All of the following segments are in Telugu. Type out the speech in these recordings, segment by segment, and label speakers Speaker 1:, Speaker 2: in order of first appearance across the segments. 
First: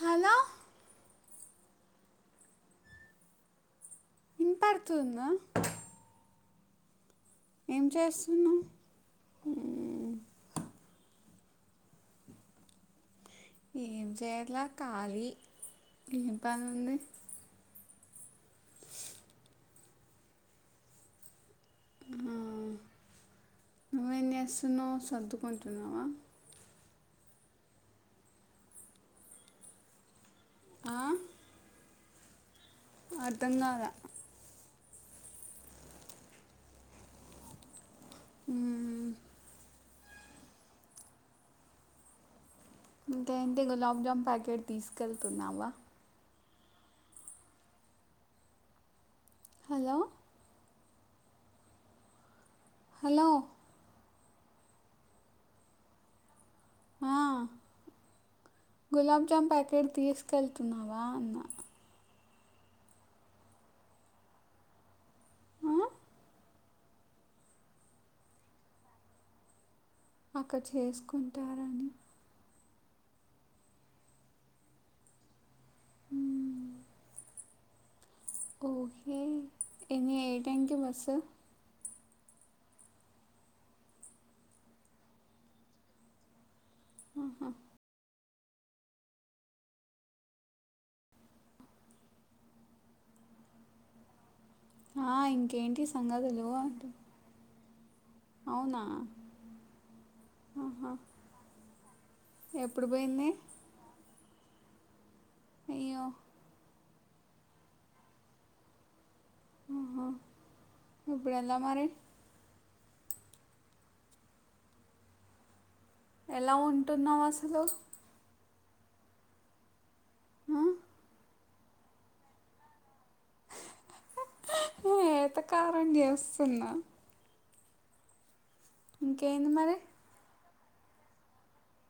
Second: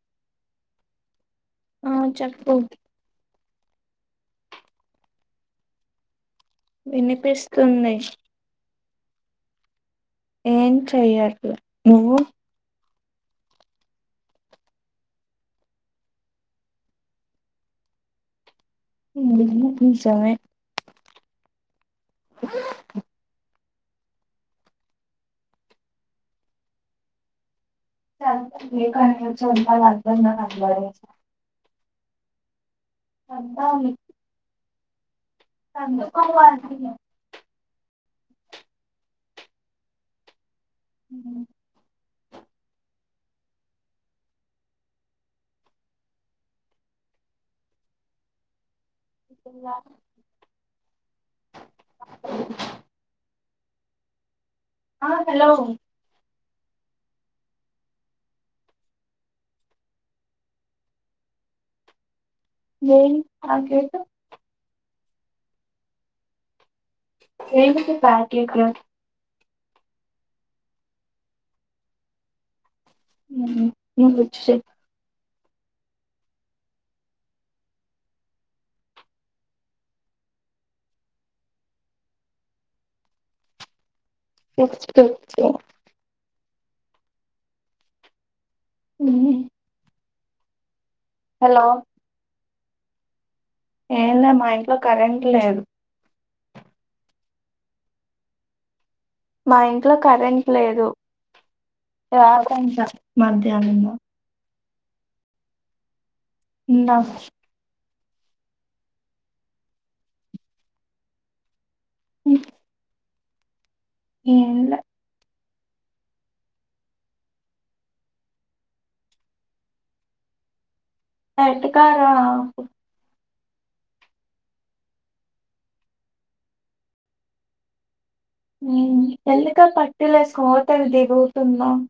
Speaker 1: హలో
Speaker 2: ఆ చెప్పు
Speaker 1: విన్ పడుతుంద ఏం
Speaker 2: వినిపిస్తుంది
Speaker 1: చేస్తున్నావు మ్మ్.
Speaker 2: ఏం చెయ్యట్లా నువ్వు
Speaker 1: ఏం చేయట్ల కాలీ ఏం పన్ద్
Speaker 2: [unintelligible]
Speaker 1: నువెం చేస్తునావ్ సర్దుకుంటున్నావా ఆ,
Speaker 2: [inaudible]
Speaker 1: అర్థం కాల
Speaker 2: [inaudible]
Speaker 1: ఉమ్
Speaker 2: ఉమ్
Speaker 1: ఇంకేంటి గులాబ్జామ్ ప్యాకెట్ తీస్కెళ్తున్నామ్ హలో
Speaker 2: [unintelligible]
Speaker 1: హలో
Speaker 2: అ హలో
Speaker 1: అ గులాబ్జామ్ ప్యాకెట్ తీస్కెళ్తున్నావా
Speaker 2: [unintelligible]
Speaker 1: ఆ,
Speaker 2: దేనికి పాకెట్
Speaker 1: అక్కడ చేసుకుంటారని
Speaker 2: మ్మ్ హ్మ్ [unintelligible]
Speaker 1: మ్మ్ ఓకే ఎని ఏ టైమ్ కి బస్సు
Speaker 2: సిక్స్ థర్టీ
Speaker 1: ఆహ
Speaker 2: మ్మ్ హలో ఏంద మా ఇంట్లో కరెంట్ లేదు
Speaker 1: సంగ తెలివ అంట అవునా
Speaker 2: మా ఇంట్లో కరెంట్ లేదు
Speaker 1: ఆహా
Speaker 2: రాదంట
Speaker 1: ఎప్పుడు పోయింది
Speaker 2: మధ్యానము
Speaker 1: అయ్యో
Speaker 2: ఇంద
Speaker 1: ఆహా ఇప్పుడెలా మరి
Speaker 2: మ్మ్ ఏం ల
Speaker 1: ఎలా ఉంటున్నావు అసలు ఆ
Speaker 2: అరటి కాడ
Speaker 1: వెటకారం చేస్తున్న ఇంకేంది
Speaker 2: ఎందుకా
Speaker 1: మరి
Speaker 2: పట్టలేస్ ఓ తెగ తిరుగుతున్నావ్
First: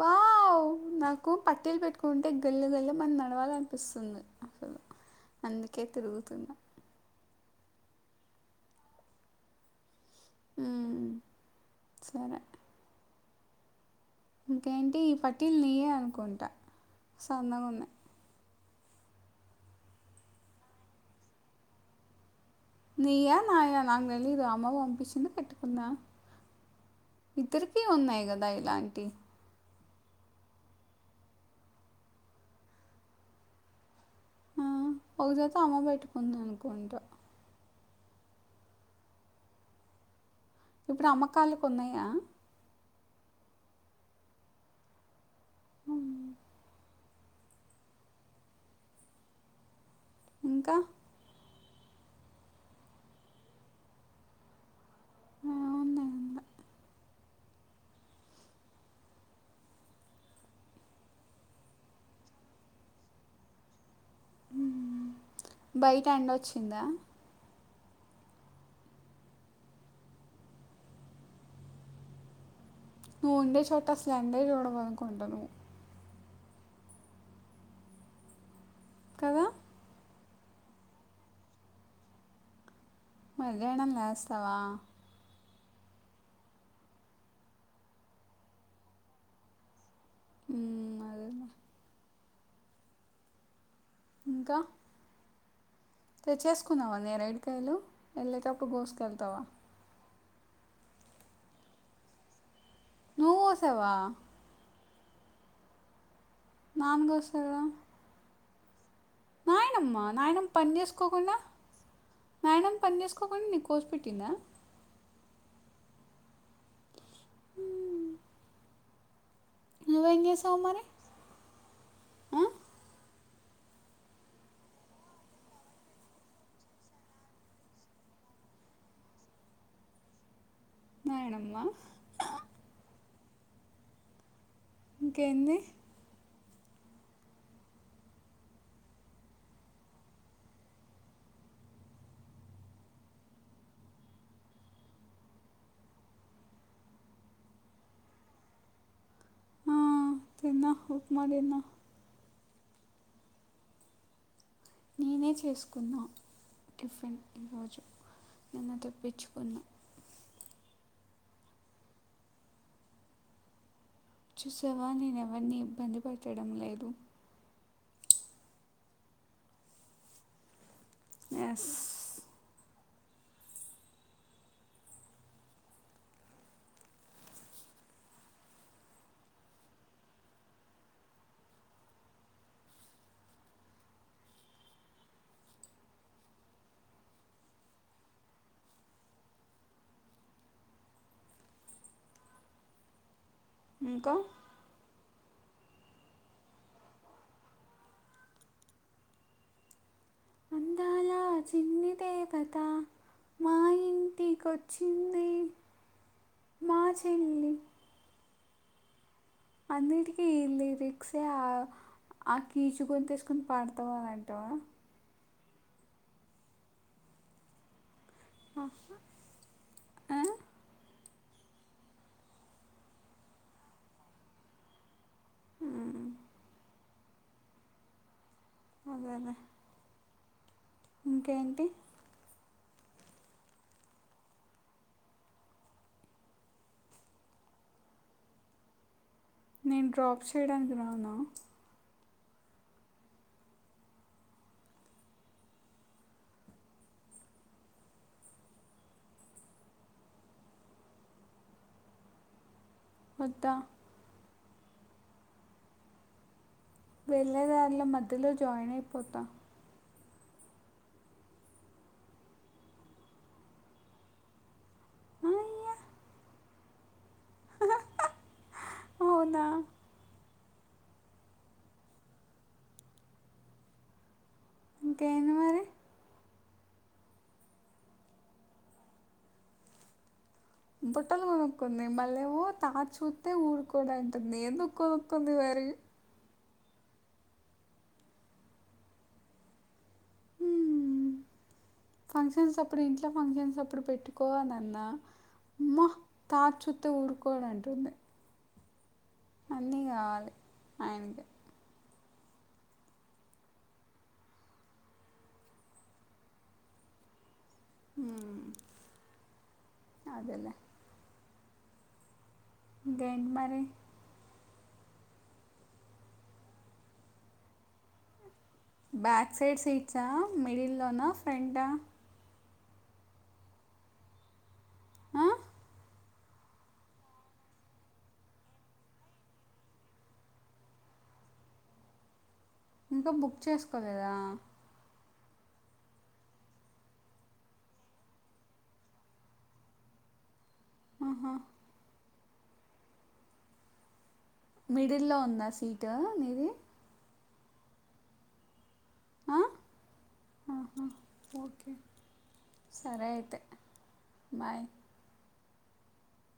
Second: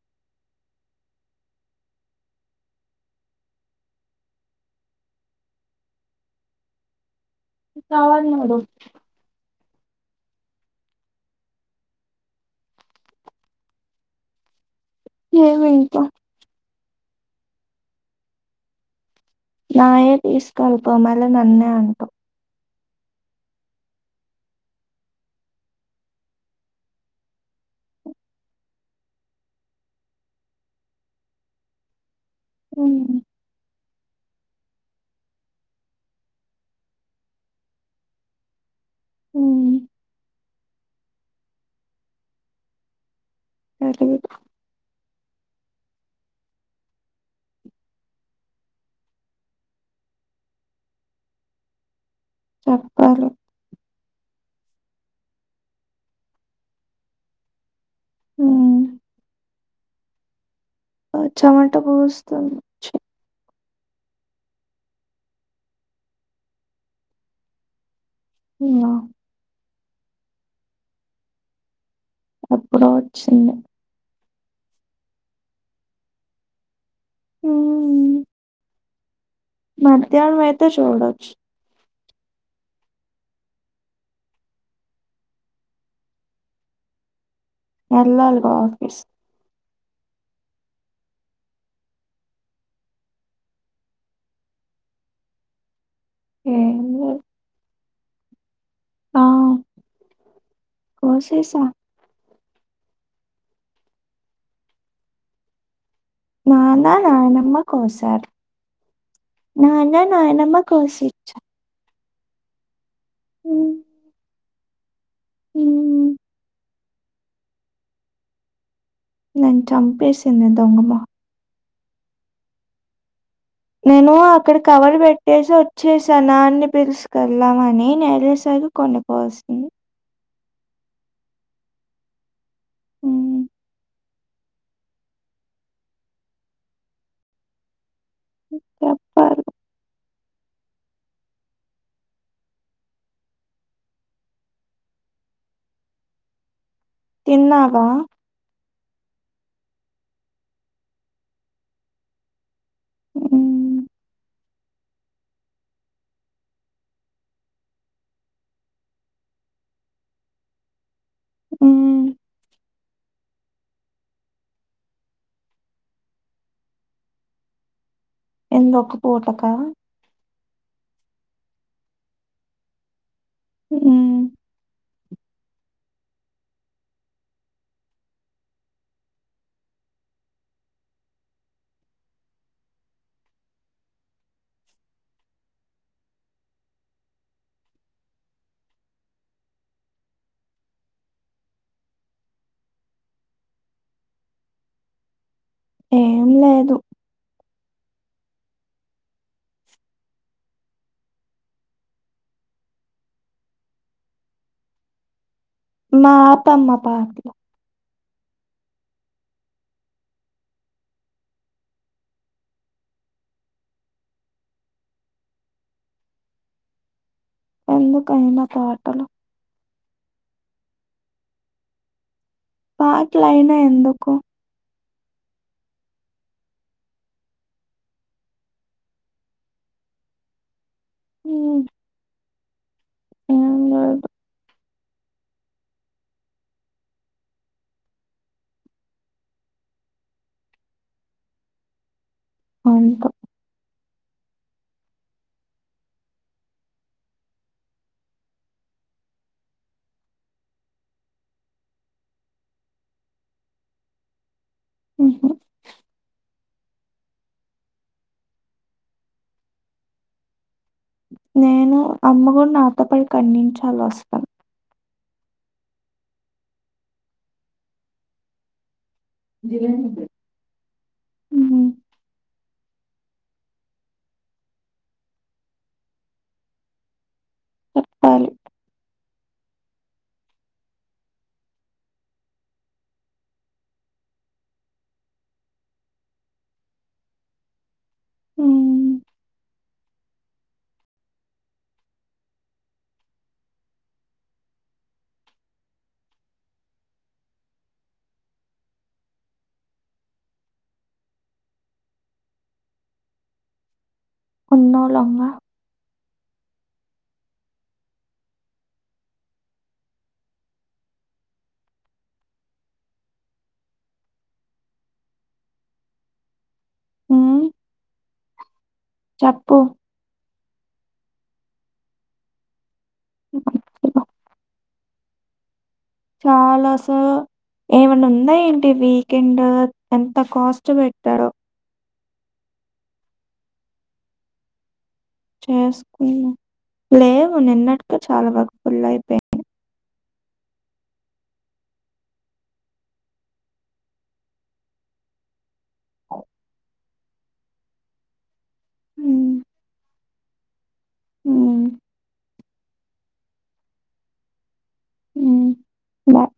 Speaker 1: వావ్ నాకు పట్టీలు పెట్టుకుంటే గల్లు గల్లుమని నడవాలనిపిస్తుంది అస అందుకే తిరుగుతున్నా
Speaker 2: కావాల మడి
Speaker 1: మ్మ్ సరే ఇంకేంటి ఈ పట్టీలు
Speaker 2: ఏమి
Speaker 1: తియ్య
Speaker 2: ఇంకా
Speaker 1: అనుకుంటా సన్నగా ఉన్నాయి
Speaker 2: నాయే తీసుకెళపో మళ్ళీ నన్నే అంటావు
Speaker 1: నీయ నాయ నాకు తెలీదు అమ్మ పంపిచ్చింటే కట్టుకున్న ఇద్దరికీ ఉన్నాయి కదా ఇలాంటి
Speaker 2: మ్మ్
Speaker 1: ఆ ఒక జత అమ్మ పెట్టుకుంది అనుకుంటా
Speaker 2: మ్మ్
Speaker 1: ఇప్పుడు అమ్మకాళ్లకు ఉన్నాయా
Speaker 2: తెలీదు
Speaker 1: మ్మ్ ఇంకా
Speaker 2: చెప్పారు
Speaker 1: ఆ [unintelligible]
Speaker 2: మ్మ్ ఆ చెమట పోస్తుంది
Speaker 1: బయట ఎండ వచ్చిందా
Speaker 2: ఏమో అప్పుడు
Speaker 1: నువ్వు ఉండే చోట అసలు ఎండే చూడవు అనుకుంట నువు
Speaker 2: ఉ
Speaker 1: కదా
Speaker 2: మధ్యాహ్నం అయితే చూడొచ్చు
Speaker 1: మధ్యాహ్నం లేస్తావా
Speaker 2: ఎల్లాలీగా ఆఫీస్
Speaker 1: ఉ ఇంకా
Speaker 2: ఏం
Speaker 1: తెచ్చేసుకున్నావా
Speaker 2: లేదు
Speaker 1: నేరేడికాయలు వెళ్లేటప్పుడు
Speaker 2: ఆ
Speaker 1: గోసుకెళ్తావా
Speaker 2: కోసేసా
Speaker 1: నువ్వు కోశావా
Speaker 2: నాన్న నానమ్మ కోశారు
Speaker 1: నాయనమ్మా నాయనమ్మ పన్
Speaker 2: కోసి
Speaker 1: చేసుకోకుండా నాయనమ్మా పన్ చేసుకోకుండా నీకు కోసిపెట్టింద
Speaker 2: ఉ నేన్
Speaker 1: నువ్వేం
Speaker 2: చంపేసింది
Speaker 1: చేసావు మరి
Speaker 2: ఇంతకుముంద
Speaker 1: ఆ?
Speaker 2: నేను అక్కడ కవర్ పెట్టేసి వచ్చేసానా అన్ని పిలుసుకెళ్ళమని నేల్సర్ కొన్ని పోసింది
Speaker 1: నాయనమ్మ
Speaker 2: ఉ
Speaker 1: ఇంకేంది
Speaker 2: చెప్పాల తిన్నావా
Speaker 1: ఆ తిన్న ఉప్మా తిన్న
Speaker 2: ఉ
Speaker 1: నేనే చేసుకున్నా టిఫిన్ ఈరోజు నిన్న తెప్పించుకున్నా
Speaker 2: ఉ
Speaker 1: చూసావా నేను ఎవరిని ఇబ్బంది పెడట్టడం లేదు
Speaker 2: ఏంది ఒక పూటకా
Speaker 1: ఎస్
Speaker 2: ఉ
Speaker 1: ఇంకా
Speaker 2: ఏం లేదు
Speaker 1: ఆ చిన్ని దేవత మా ఇంటికిొచ్చింది
Speaker 2: మా పమ్మ పార్ట్ లో
Speaker 1: అన్నిటికీ ఈ లిరిక్సే ఆ ఆ కీచు గొంతు ఏసుకుొని పాడతావా అంటవా
Speaker 2: ఎందుకు అయినా పాటలు
Speaker 1: ఆ?
Speaker 2: పాట్లు అయినా ఎందుకు
Speaker 1: ఉ అదేలే
Speaker 2: ఉమ్,
Speaker 1: ఇంకేంటి
Speaker 2: ఏం లేదు
Speaker 1: నేను డ్రాప్ చేయడానికి రామన్
Speaker 2: అంతా
Speaker 1: వద్దా
Speaker 2: ఉహు
Speaker 1: వెళ్ళేదారిలో మధ్యలో జాయిన్ అయిపోతా
Speaker 2: నేను అమ్మకూడ నాతో పాటు ఒక ఐదు నిమిషాలు వస్తది
Speaker 1: అయ్యా అవునా
Speaker 2: జీ [unintelligible]
Speaker 1: ఇంకేంది మరి
Speaker 2: చెప్పాలి
Speaker 1: బుట్టలు కొనుక్కుంది మళ్ళెమో తాతచూతే ఊరుకోడు అంటుంది ఎందుకు కొనుక్కుంది మరి
Speaker 2: ఉమ్
Speaker 1: మ్మ్. ఫంక్షన్స్ అప్పుడు ఇంట్లో ఫంక్షన్స్ అప్పుడు పెట్టుకోవాలన్న ఆమ్మో తాతా చుత్తే ఊరుకోడు అంటుంది అన్నీ కావాలి ఆయనకి
Speaker 2: ఉన్నోలమ్మ
Speaker 1: ఉమ్ అదేలే ఇంకేంటి మరి
Speaker 2: ఉ
Speaker 1: బ్యాక్ సైడ్ సీట్సా మిడిల్లోనా ఫ్రెంట్టా
Speaker 2: హమ్
Speaker 1: ఆ
Speaker 2: చాలసో ఏమైన్నా ఉందా ఏంటి వీకెండ్ ఎంత కాస్ట్ పెట్టారో
Speaker 1: ఇంకా బుక్ చేసుకోలేదా
Speaker 2: చేసుకున్నా లేవు నిన్నటీకే చాలా వరకు ఫుల్ అయిపోయింది
Speaker 1: ఆహా మిడిల్లో ఉందా సీటు నిది ఆ
Speaker 2: హ్మ్.
Speaker 1: ఆహా
Speaker 2: హ్మ్.
Speaker 1: ఓకే సరే అయితే బాయ్
Speaker 2: ఉమ్ బాయ్